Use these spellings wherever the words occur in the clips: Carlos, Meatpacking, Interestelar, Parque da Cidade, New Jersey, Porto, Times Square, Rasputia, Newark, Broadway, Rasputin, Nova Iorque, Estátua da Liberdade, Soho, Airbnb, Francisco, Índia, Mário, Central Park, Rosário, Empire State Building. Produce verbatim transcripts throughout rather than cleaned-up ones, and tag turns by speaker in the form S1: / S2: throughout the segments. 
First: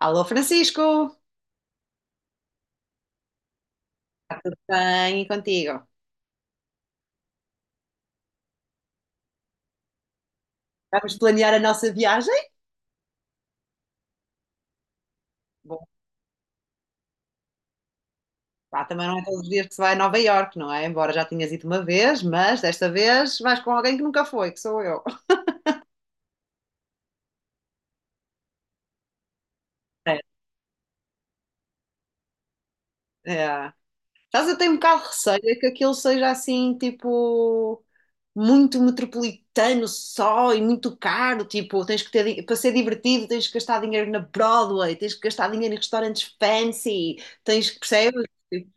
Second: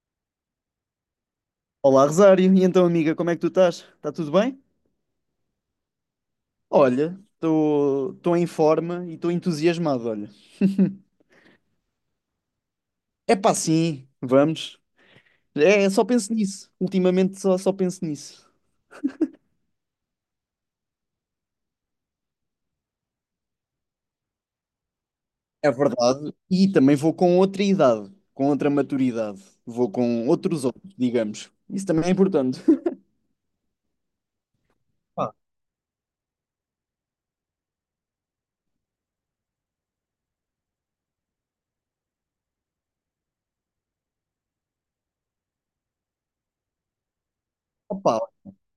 S1: Alô, Francisco!
S2: Olá, Rosário. E então, amiga, como é que tu estás? Está tudo bem?
S1: Bem, e contigo?
S2: Olha, estou em forma e estou entusiasmado, olha.
S1: Vamos planear a nossa viagem?
S2: É pá, sim, vamos.
S1: Bom,
S2: É, só penso nisso. Ultimamente só, só penso nisso.
S1: pá, também não é todos os dias que se vai a Nova Iorque, não é? Embora já tinhas ido uma vez, mas desta vez vais com alguém que nunca foi, que sou eu.
S2: É verdade. E também vou com outra idade, com outra maturidade. Vou
S1: É.
S2: com outros olhos, digamos. Isso também é importante.
S1: É. Sabes, eu tenho um bocado de
S2: Pá,
S1: receio é que aquilo seja assim, tipo, muito metropolitano só e muito caro. Tipo, tens que ter, di- para ser divertido, tens que gastar dinheiro na Broadway, tens que gastar dinheiro em restaurantes fancy, tens que,
S2: opá,
S1: percebes? Tipo,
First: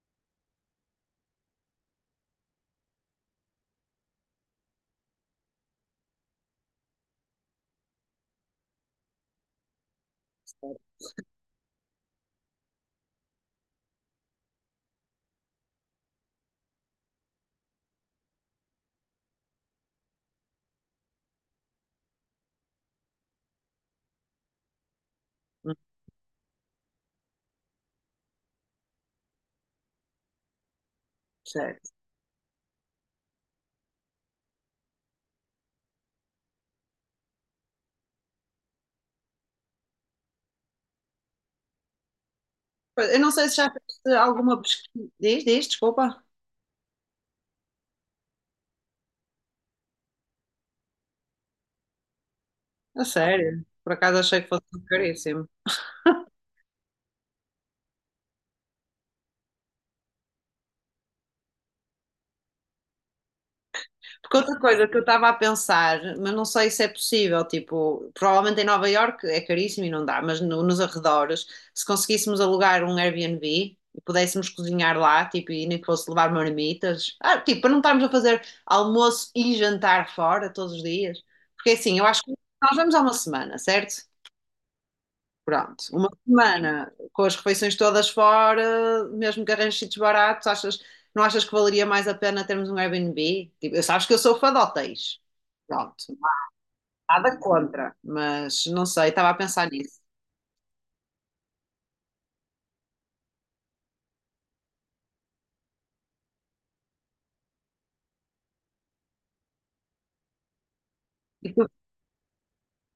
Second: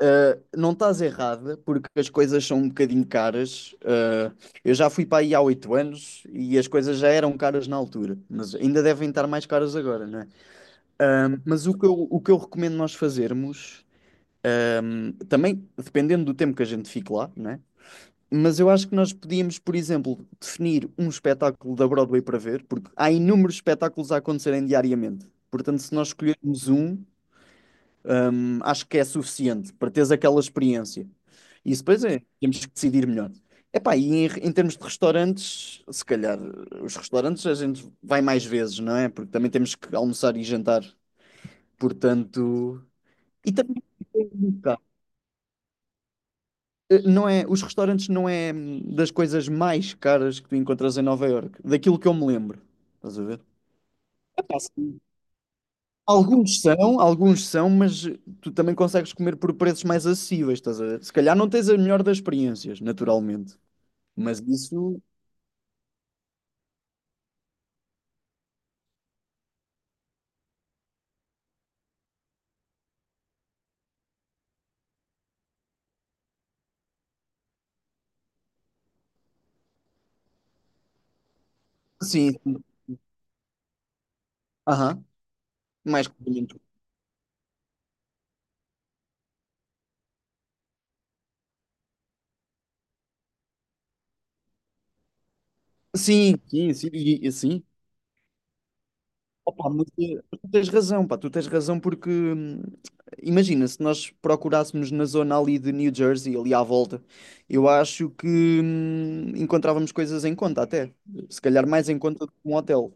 S2: Uh, não estás errada, porque as coisas são um bocadinho caras. Uh, eu já fui para aí há oito anos e as coisas já eram caras na altura, mas ainda devem estar mais caras agora, não é? Um, mas o que eu, o que eu recomendo nós fazermos, também dependendo do tempo que a gente fique lá, não é? Mas eu acho que nós podíamos, por exemplo, definir um espetáculo da Broadway para ver, porque há inúmeros espetáculos a acontecerem diariamente.
S1: não
S2: Portanto, se nós escolhermos um, Hum, acho que é suficiente para teres aquela experiência.
S1: sei.
S2: Isso depois é, temos que decidir melhor. Epá, e em, em termos de restaurantes, se calhar os restaurantes a gente vai mais vezes, não é? Porque também temos que almoçar e jantar. Portanto,
S1: Eu não sei
S2: e
S1: se já
S2: também
S1: fizeste alguma pesquisa. Diz, diz, desculpa.
S2: Eh, não é, os restaurantes não é hum, das coisas mais caras que tu encontras em Nova Iorque, daquilo que eu me lembro.
S1: A
S2: Estás a ver?
S1: sério. Por acaso achei que
S2: Epá,
S1: fosse
S2: sim.
S1: caríssimo.
S2: Alguns são, alguns são, mas tu também consegues comer por preços mais acessíveis, estás a ver? Se calhar não tens a melhor das experiências, naturalmente.
S1: Porque
S2: Mas
S1: outra coisa que
S2: isso,
S1: eu estava a pensar, mas não sei se é possível, tipo, provavelmente em Nova Iorque é caríssimo e não dá, mas no- nos arredores, se conseguíssemos alugar um Airbnb e pudéssemos cozinhar lá, tipo, e nem que fosse levar marmitas, ah, tipo, para não estarmos a fazer almoço e jantar fora todos os dias. Porque assim, eu acho que
S2: sim, sim.
S1: nós vamos há uma semana, certo?
S2: Aham,
S1: Pronto,
S2: mais
S1: uma
S2: complemento.
S1: semana com as refeições todas fora, mesmo que arranjes sítios baratos, achas, não achas que valeria mais a pena termos um Airbnb? Tipo, eu sabes que eu sou fã de hotéis. Pronto, não
S2: Sim, sim, sim,
S1: há
S2: e, e
S1: nada
S2: sim.
S1: contra, mas não sei, estava a pensar
S2: Opa, mas
S1: nisso.
S2: eh, tu tens razão, pá, tu tens razão porque hum, imagina, se nós procurássemos na zona ali de New Jersey, ali à volta, eu acho que hum, encontrávamos coisas em conta até. Se
S1: E tu
S2: calhar mais em conta do que um hotel.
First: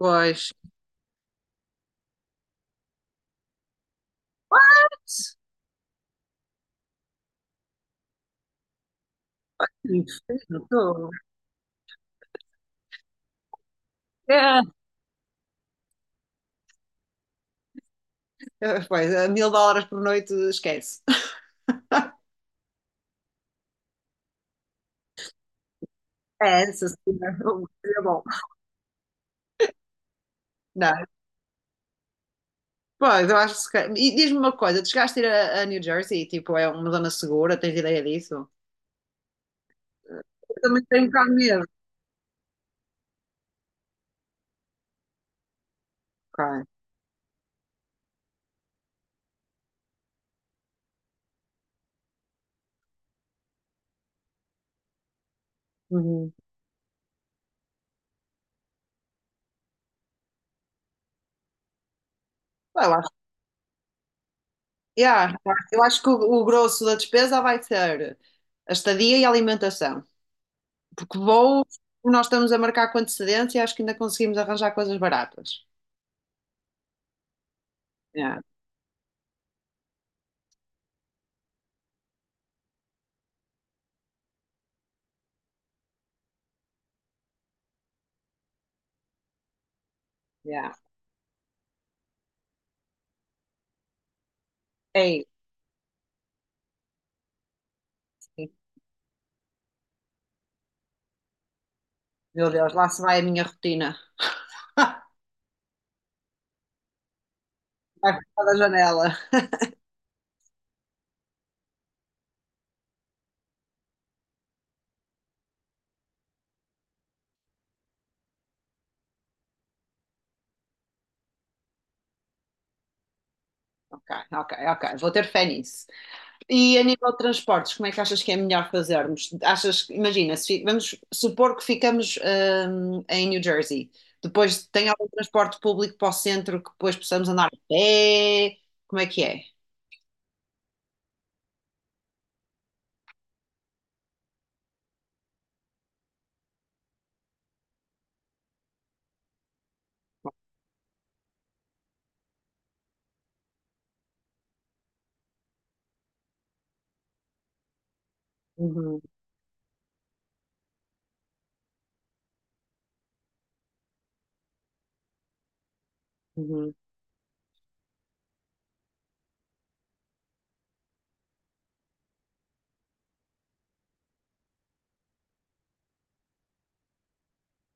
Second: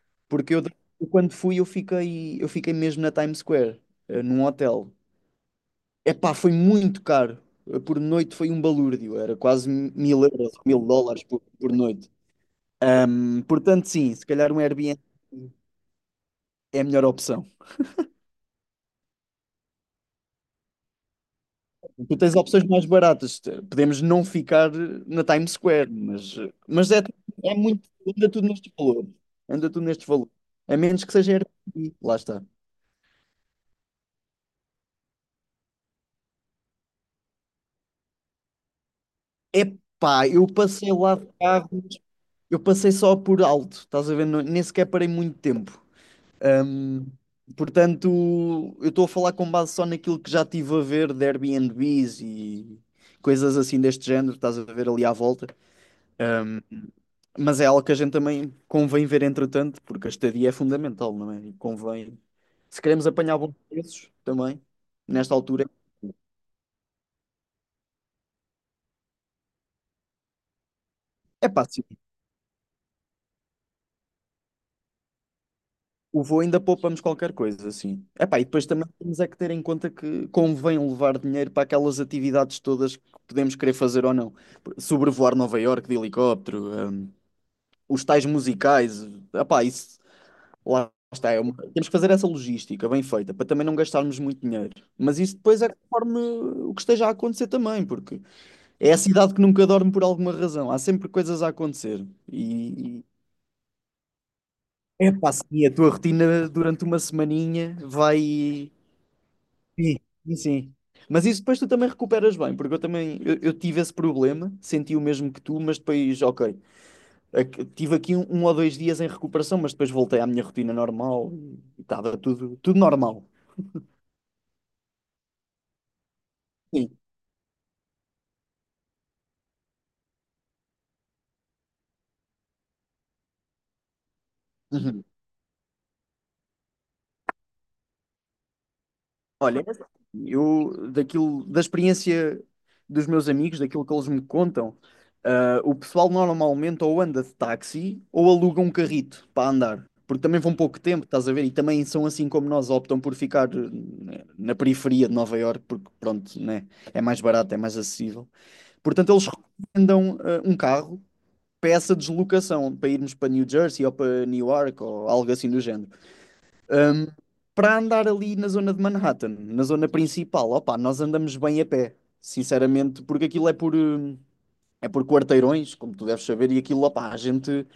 S1: depois,
S2: Porque eu, eu quando fui, eu fiquei, eu fiquei mesmo na Times Square, eh, num hotel. Epá, foi muito caro. Eh, Por noite foi um balúrdio, era quase mil euros,
S1: não
S2: mil
S1: estou.
S2: dólares por, por noite. Hum, Portanto, sim, se calhar um
S1: É.
S2: Airbnb é a melhor opção.
S1: Pois, a mil dólares por noite, esquece.
S2: Tu tens opções mais baratas. Te- Podemos não ficar eh, na Times Square, mas, eh,
S1: É, essa
S2: mas é,
S1: seria
S2: é muito.
S1: seria bom.
S2: Anda tudo nestes valores. Anda tudo nestes valores. A
S1: Não,
S2: menos que seja Airbnb, lá está.
S1: pois, eu acho que. Se calhar- E diz-me uma coisa, tu chegaste a ir a, a New Jersey, tipo, é uma zona segura, tens ideia disso?
S2: Epá, eu
S1: Eu também
S2: passei
S1: tenho
S2: lá
S1: cá
S2: de
S1: mesmo,
S2: carro. Eu passei só por alto, estás a ver? Não- Nem sequer parei muito tempo.
S1: cara.
S2: Ahm, portanto, eu estou a falar com base só naquilo que já tive a ver de Airbnbs e coisas assim deste género, estás a ver ali à volta.
S1: Uhum.
S2: Mas é algo que a gente também convém ver entretanto, porque a estadia é fundamental, não é? E convém. Se
S1: Eu
S2: queremos
S1: acho,
S2: apanhar bons preços também, nesta
S1: yeah,
S2: altura,
S1: eu acho que o, o grosso da despesa vai ser a estadia e a alimentação. Porque
S2: é pá,
S1: voos, nós estamos a marcar com antecedência e acho que ainda conseguimos arranjar coisas baratas.
S2: o voo ainda poupamos qualquer coisa, assim.
S1: Yeah,
S2: Epá, e depois também temos é que ter em conta que convém levar dinheiro para aquelas atividades todas que podemos querer fazer ou não. Sobrevoar Nova Iorque de helicóptero, hum, os tais musicais. Epá, isso
S1: yeah.
S2: lá está. É uma... Temos que fazer essa logística bem feita para também não gastarmos muito dinheiro.
S1: É
S2: Mas
S1: isso.
S2: isso depois é conforme o que esteja a acontecer também, porque é a cidade que nunca dorme por alguma razão. Há sempre coisas a acontecer.
S1: Meu Deus, lá
S2: E,
S1: se
S2: e...
S1: vai a minha rotina.
S2: Epá, sim, a tua rotina durante uma semaninha
S1: Vai para da
S2: vai.
S1: janela.
S2: Sim, sim, sim. Mas isso depois tu também recuperas bem, porque eu também eu, eu tive esse problema, senti o mesmo que tu, mas depois, ok, ac- tive aqui um, um ou dois dias em recuperação, mas depois voltei à minha rotina normal e estava tudo, tudo normal.
S1: Ok, ok, ok. Vou ter fé nisso. E a
S2: Sim.
S1: nível de transportes, como é que achas que é melhor fazermos? Achas, que- imagina, se fi- vamos supor que ficamos hum, em New Jersey. Depois tem
S2: Uhum.
S1: algum transporte público para o centro que depois possamos andar a pé? Como é que é?
S2: Olha, eu daquilo, da experiência dos meus amigos, daquilo que eles me contam, ah, o pessoal normalmente ou anda de táxi ou aluga um carrito para andar, porque também vão pouco tempo, estás a ver? E também são assim como nós, optam por ficar eh, na periferia de Nova Iorque, porque pronto, né? É mais barato, é mais acessível.
S1: Uhum,
S2: Portanto, eles recomendam ah, um carro para essa deslocação, para irmos para New Jersey ou para Newark ou algo assim do género,
S1: uhum,
S2: hum, para andar ali na zona de Manhattan, na zona principal. Opa, nós andamos bem a pé, sinceramente, porque aquilo é por, hum, é por quarteirões, como tu deves saber, e aquilo, opa, a gente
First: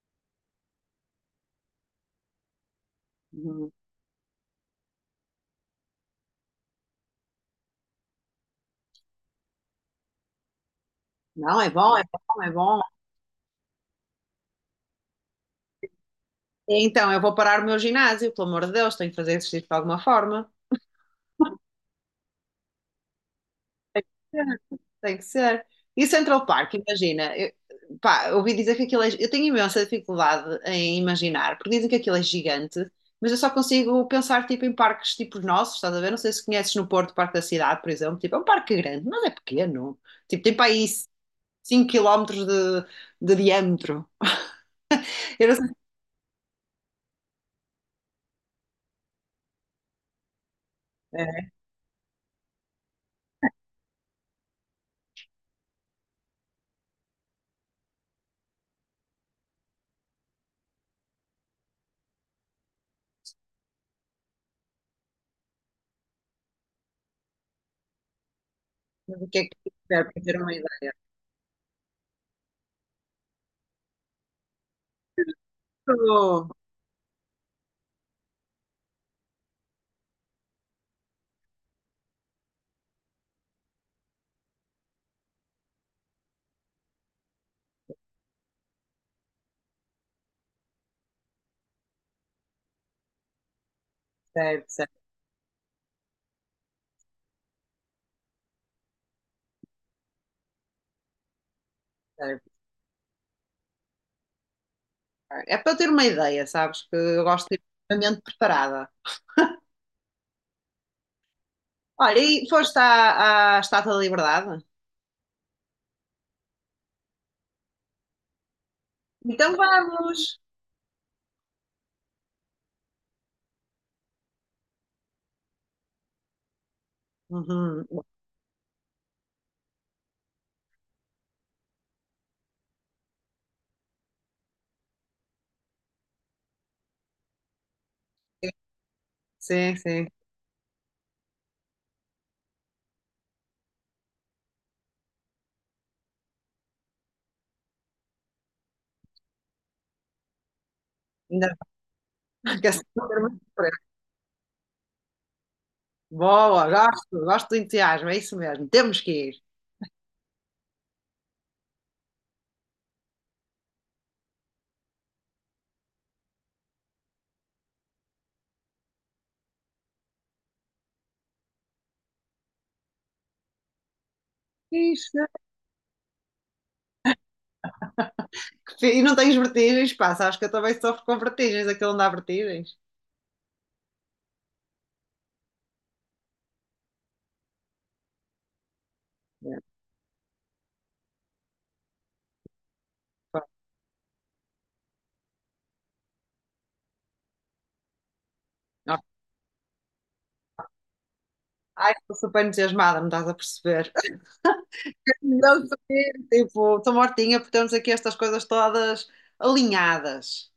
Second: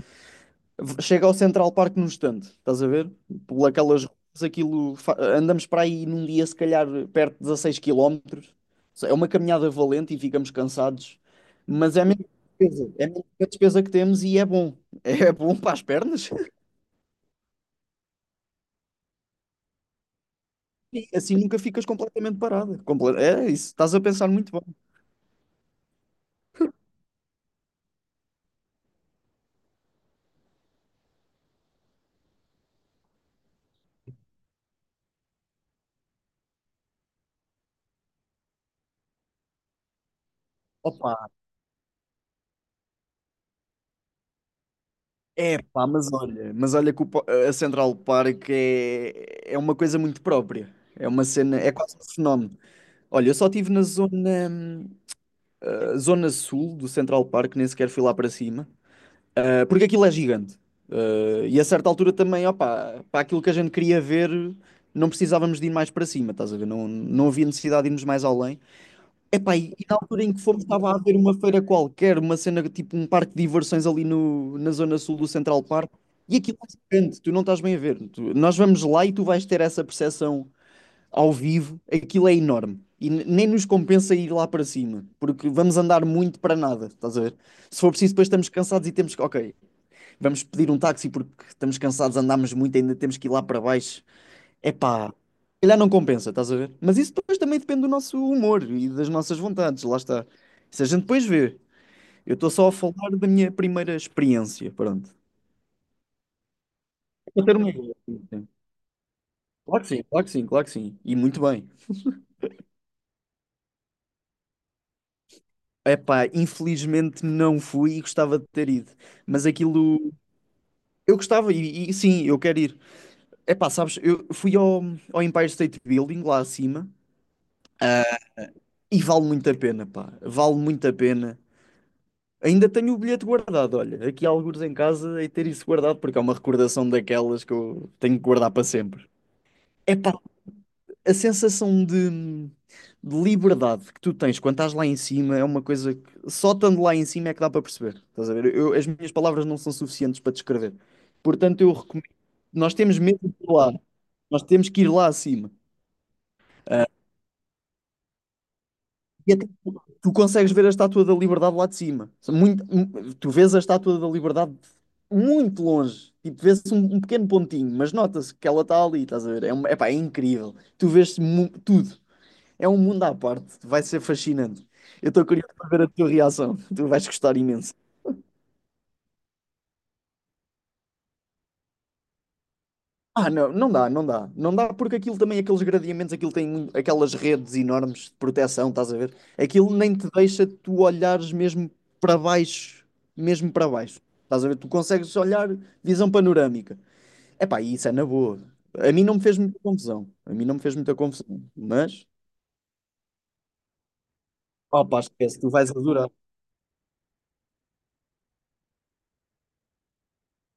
S2: chega ao Central Park num instante, estás a ver? Por
S1: uhum.
S2: aquelas ruas, aquilo, fa- andamos para aí num dia, se calhar, perto de dezasseis quilómetros. É uma caminhada valente e ficamos cansados,
S1: Não, é bom,
S2: mas
S1: é
S2: é mesmo.
S1: bom, é bom.
S2: Despesa, é mesmo a despesa que temos e é bom. É bom para as pernas.
S1: Então, eu vou parar o meu ginásio, pelo amor de Deus, tenho que fazer exercício de alguma forma.
S2: E assim nunca ficas completamente parada. Comple- É isso, estás a pensar muito bem.
S1: Tem que ser. E Central Park, imagina. Eu, pá, eu ouvi dizer que aquilo é. Eu tenho imensa dificuldade em imaginar, porque dizem que aquilo é gigante, mas eu só consigo pensar tipo, em parques tipo os nossos, estás a ver? Não sei se conheces no Porto, o Parque da Cidade, por exemplo. Tipo, é um parque grande, mas é pequeno. Tipo, tem para aí
S2: Opa,
S1: cinco quilómetros de, de diâmetro. Eu não
S2: é
S1: sei
S2: pá, mas olha, mas olha que o po- a Central Park é, é uma coisa muito própria. É uma
S1: é,
S2: cena, é quase um fenómeno. Olha, eu só estive na zona, hum, ah, zona sul do Central Park, nem sequer fui lá para cima. Ah, porque aquilo é gigante. Ah, e a certa altura também, opa, para aquilo que a gente queria ver, não precisávamos de ir mais para cima, estás a ver? Não, não havia necessidade de irmos mais além.
S1: o que é que
S2: Epá, e e na
S1: serve para
S2: altura em
S1: ter
S2: que
S1: uma
S2: fomos estava
S1: ideia.
S2: a haver uma feira qualquer, uma cena tipo um parque de diversões ali no, na zona sul do Central Park, e
S1: Oh,
S2: aquilo é gigante, tu não estás bem a ver. Tu- nós vamos lá e tu vais ter essa percepção ao vivo, aquilo é enorme. E n- nem nos compensa ir lá para cima, porque vamos andar muito para nada, estás a ver? Se for preciso, depois estamos cansados e temos que, ok, vamos pedir um táxi porque estamos cansados, andámos muito, ainda temos que ir lá para baixo.
S1: certo, certo,
S2: Epá, se calhar não compensa, estás a ver? Mas isso depois também depende do nosso humor e das nossas vontades, lá está. Isso a gente depois vê. Eu
S1: certo.
S2: estou só a falar da minha primeira experiência, pronto.
S1: É para ter uma ideia, sabes? Que eu
S2: Para
S1: gosto
S2: ter
S1: de
S2: uma
S1: ter
S2: ideia.
S1: uma mente
S2: Sim.
S1: preparada.
S2: Claro que sim, claro que sim, claro que sim. E muito bem.
S1: Olha, e foste à, à Estátua da Liberdade?
S2: Epá, infelizmente não fui e gostava de ter ido. Mas
S1: Então
S2: aquilo...
S1: vamos!
S2: Eu gostava e, e sim, eu quero ir. Epá, sabes, eu fui ao, ao Empire State Building, lá acima,
S1: Uhum.
S2: ah, e vale muito a pena, pá. Vale muito a pena. Ainda tenho o bilhete guardado, olha. Aqui há alguns em casa e ter isso guardado, porque é uma recordação daquelas que eu tenho que guardar para sempre.
S1: Sim, sim.
S2: Epá, a sensação de, de liberdade que tu tens quando estás lá em cima é uma coisa que só estando lá em cima é que dá para perceber. Estás a ver? Eu- as minhas palavras não são suficientes para descrever.
S1: Ainda
S2: Portanto, eu recomendo.
S1: bem que
S2: Nós
S1: essa
S2: temos
S1: não era
S2: mesmo de
S1: muito
S2: ir lá.
S1: diferente.
S2: Nós temos que ir lá acima.
S1: Boa, gosto, gosto do entusiasmo, é isso mesmo. Temos que
S2: E
S1: ir.
S2: até tu, tu consegues ver a Estátua da Liberdade lá de cima. Muito, mu- tu vês a Estátua da Liberdade muito longe. Tipo, vê-se um, um pequeno pontinho, mas nota-se que ela está ali, estás a ver? É, uma... epá, é incrível. Tu vês mu- tudo. É um mundo à parte. Vai ser fascinante. Eu
S1: Isso.
S2: estou curioso para ver a tua reação. Tu vais gostar imenso.
S1: Que fi- E não tens vertigens? Passa. Acho que eu também sofro com vertigens, aquilo não dá vertigens.
S2: Ah, não, não dá, não dá. Não dá porque aquilo também, aqueles gradeamentos, aquilo tem muito- aquelas redes enormes de proteção, estás a ver?
S1: É,
S2: Aquilo nem te deixa tu olhares mesmo para baixo,
S1: pá.
S2: mesmo para baixo. Estás a ver? Tu consegues olhar visão panorâmica. Epá, e isso é na boa. A
S1: Não.
S2: mim não me fez muita confusão. A mim não me fez muita confusão.
S1: Ai,
S2: Mas,
S1: estou super entusiasmada, não estás a perceber.
S2: opá, esquece, tu
S1: Não
S2: vais adorar.
S1: sei, tipo, estou mortinha por termos aqui estas coisas todas alinhadas.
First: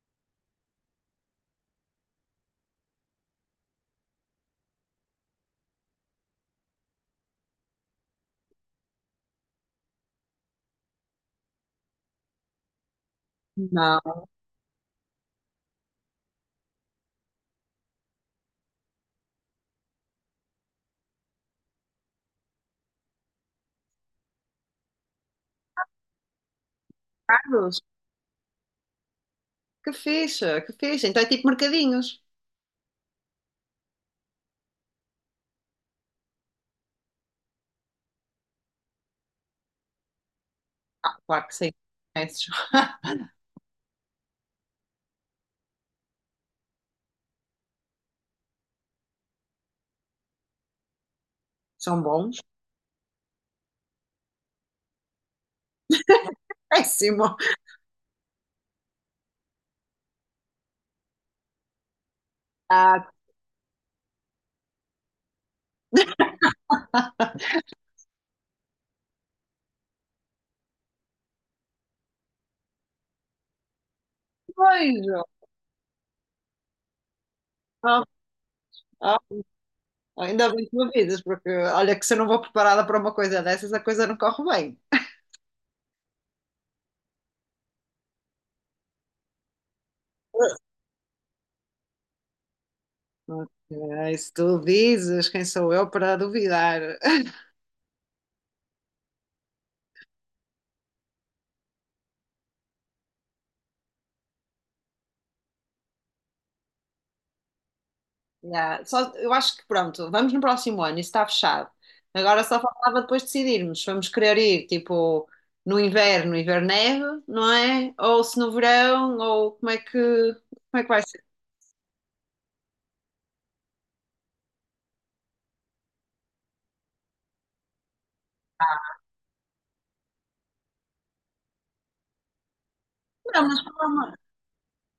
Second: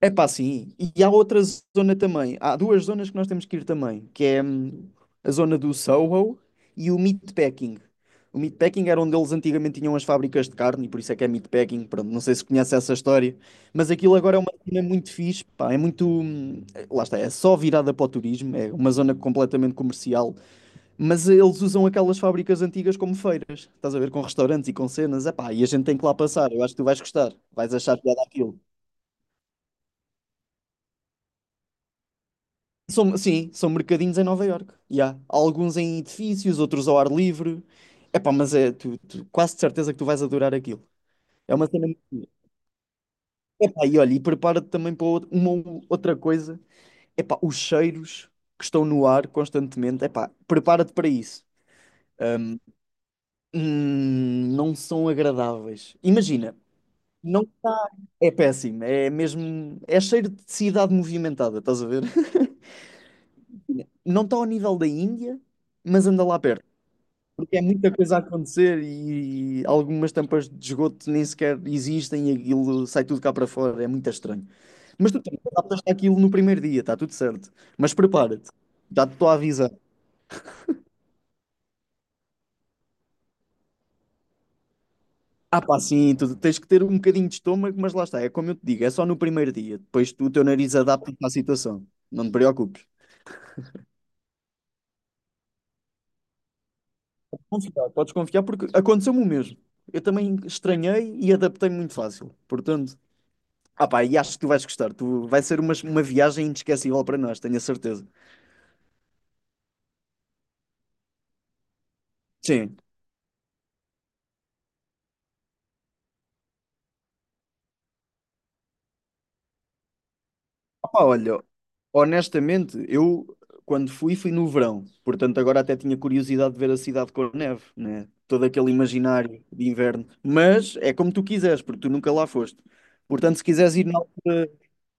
S2: É pá, sim. E há outra zona também. Há duas zonas que nós temos que ir também, que é hum, a zona do Soho e o Meatpacking. O Meatpacking era onde eles antigamente tinham as fábricas de carne, e por isso é que é Meatpacking. Pronto, não sei se conhece essa história, mas aquilo
S1: Não.
S2: agora é uma zona muito fixe, pá, é muito... hum, lá está, é só virada para o turismo, é uma zona completamente comercial, mas eh, eles usam aquelas fábricas antigas como feiras. Estás a ver, com restaurantes e com cenas, é pá, e a gente tem que lá passar. Eu acho que tu vais gostar, vais
S1: Carlos,
S2: achar piada aquilo.
S1: que fixe, que fixe. Então é tipo mercadinhos.
S2: São, sim, são mercadinhos em Nova Iorque. E há alguns em edifícios, outros ao ar livre. Epá, mas é tu, tu- quase de certeza que tu vais adorar aquilo.
S1: Ah, claro que
S2: É uma
S1: sim.
S2: cena muito bonita.
S1: Esses
S2: Epá, e olha, e prepara-te também para outra... uma ou... outra coisa. Epá, os cheiros que estão no ar constantemente. Epá, prepara-te para isso.
S1: são bons.
S2: Hum, não são agradáveis. Imagina,
S1: Péssimo.
S2: não é péssimo. É mesmo. É cheiro de cidade movimentada, estás a ver?
S1: Ah,
S2: Não está ao nível da Índia, mas anda lá perto.
S1: tá.
S2: Porque é muita coisa a acontecer e algumas tampas de esgoto nem sequer existem e aquilo sai tudo cá para fora, é muito estranho. Mas tu
S1: Beijo.
S2: também adaptaste aquilo no primeiro dia, está tudo certo. Mas
S1: Ah,
S2: prepara-te, já te
S1: ah,
S2: estou a avisar.
S1: ainda bem que me avisas, porque olha que se eu não vou preparada para uma coisa dessas, a coisa não corre bem.
S2: Ah, pá, sim, tu tens que ter um bocadinho de estômago, mas lá está, é como eu te digo, é só no primeiro dia. Depois tu, o teu nariz adapta-te à situação, não te preocupes.
S1: Ok, se tu dizes, quem sou eu para duvidar?
S2: Confiar, podes confiar porque aconteceu-me o mesmo. Eu também estranhei e adaptei-me muito fácil. Portanto, ah pá, e acho que tu vais gostar. Tu, vai ser uma, uma viagem inesquecível para nós, tenho a certeza.
S1: Yeah, só, eu acho que pronto, vamos no próximo ano, isso está fechado. Agora só
S2: Sim.
S1: faltava depois decidirmos se vamos querer ir tipo no inverno, inverno neve, não é? Ou se no verão, ou como é que, como é que
S2: Ah
S1: vai
S2: pá,
S1: ser?
S2: olha, honestamente, eu quando fui, fui no verão. Portanto, agora até tinha curiosidade de ver a cidade com neve, né? Todo aquele imaginário de inverno. Mas é como tu quiseres, porque tu nunca lá foste. Portanto,
S1: Não,
S2: se
S1: mas.
S2: quiseres ir na altura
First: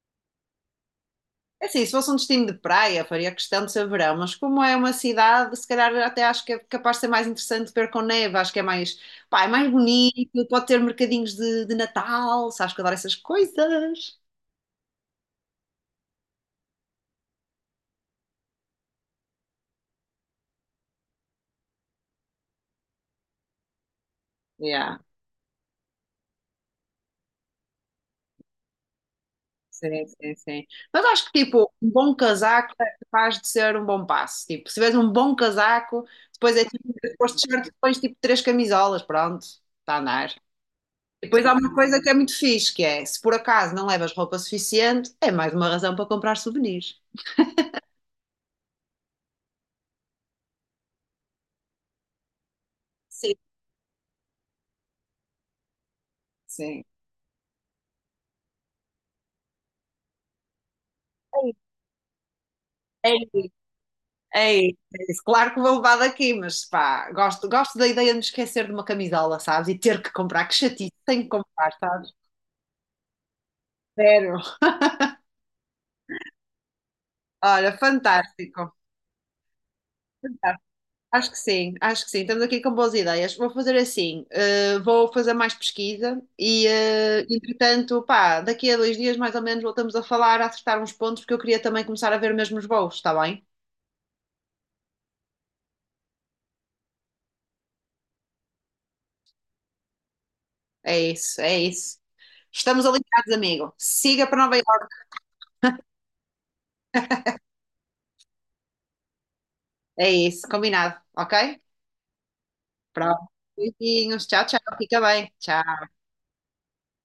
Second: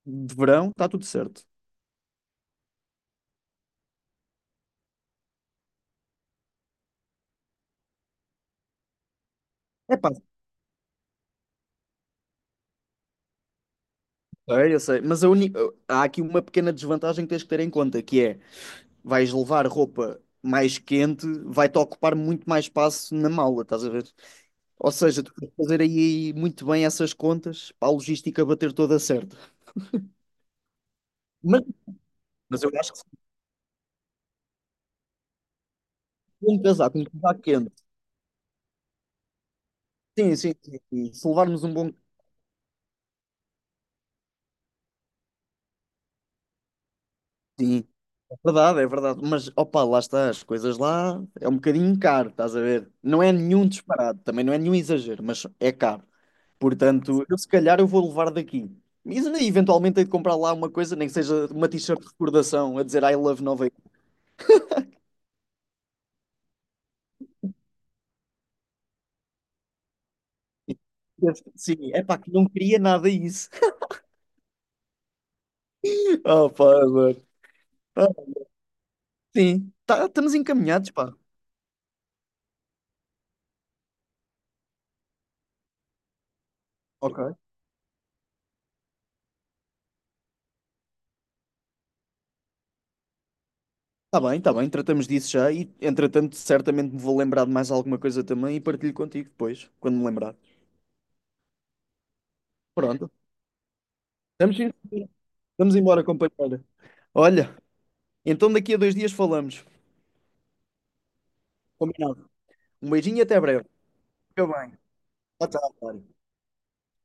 S2: de verão, está tudo certo.
S1: É assim, se fosse um destino de praia, faria questão de ser verão, mas como é uma cidade, se calhar até acho que é capaz de ser mais interessante ver com neve, acho que é mais, pá, é mais
S2: É pá,
S1: bonito, pode ter mercadinhos de, de Natal, sabes que eu adoro essas coisas.
S2: eu sei, eu sei. Mas a uni- há aqui uma pequena desvantagem que tens que ter em conta, que é vais levar roupa mais quente, vai-te ocupar muito mais espaço na mala, estás a ver? Ou
S1: Yeah,
S2: seja, tu tens fazer aí muito bem essas contas para a logística bater toda certa.
S1: sim, sim, sim. Mas acho que
S2: Mas,
S1: tipo, um bom
S2: mas eu
S1: casaco é
S2: acho que se
S1: capaz de ser um bom passo. Tipo, se tiveres um bom casaco,
S2: for
S1: depois
S2: um
S1: é tipo,
S2: casaco, um
S1: depois de
S2: casaco
S1: shirt,
S2: quente,
S1: depois tipo três camisolas, pronto, está a andar.
S2: sim, sim, sim, sim. Se
S1: Depois há
S2: levarmos um
S1: uma
S2: bom.
S1: coisa que é muito fixe, que é, se por acaso não levas roupa suficiente, é mais uma razão para comprar souvenirs.
S2: Sim, é verdade, é verdade. Mas opa, lá está, as coisas lá é um bocadinho caro, estás a ver? Não é
S1: Sim,
S2: nenhum disparado, também não é nenhum exagero, mas é caro.
S1: sim.
S2: Portanto, eu se calhar eu vou levar daqui. Mas eu eventualmente hei de comprar lá uma coisa, nem que seja
S1: É,
S2: uma t-shirt de recordação a dizer I love
S1: isso.
S2: Nova York.
S1: É isso, é isso. Claro que vou levar daqui, mas pá, gosto, gosto da ideia de me esquecer de uma camisola, sabes? E ter que comprar, que chatice, tenho que comprar,
S2: Sim, é
S1: sabes?
S2: pá, que não queria nada isso.
S1: Zero.
S2: Oh, pá, mano.
S1: Olha,
S2: Ah,
S1: fantástico.
S2: sim, tá... estamos encaminhados, pá.
S1: Acho que sim, acho que sim. Estamos aqui com boas ideias. Vou fazer assim, eh, vou fazer mais pesquisa e, eh,
S2: Ok.
S1: entretanto, pá, daqui a dois dias mais ou menos voltamos a falar, a acertar uns pontos, porque eu queria também começar a ver mesmo os voos, está bem?
S2: Está bem, está bem, tratamos disso já e, entretanto, certamente me vou lembrar de mais alguma coisa também e partilho contigo depois, quando me lembrar.
S1: É isso, é isso. Estamos
S2: Pronto.
S1: alinhados, amigo. Siga para Nova
S2: Estamos, sim,
S1: Iorque.
S2: senhora. Vamos embora, companheira. Olha, então daqui a dois dias falamos.
S1: É isso, combinado, ok?
S2: Combinado. Um beijinho e
S1: Pronto.
S2: até breve.
S1: Beijinhos, tchau,
S2: Fica
S1: tchau.
S2: bem.
S1: Fica bem,
S2: Tchau, tchau,
S1: tchau.
S2: Mário.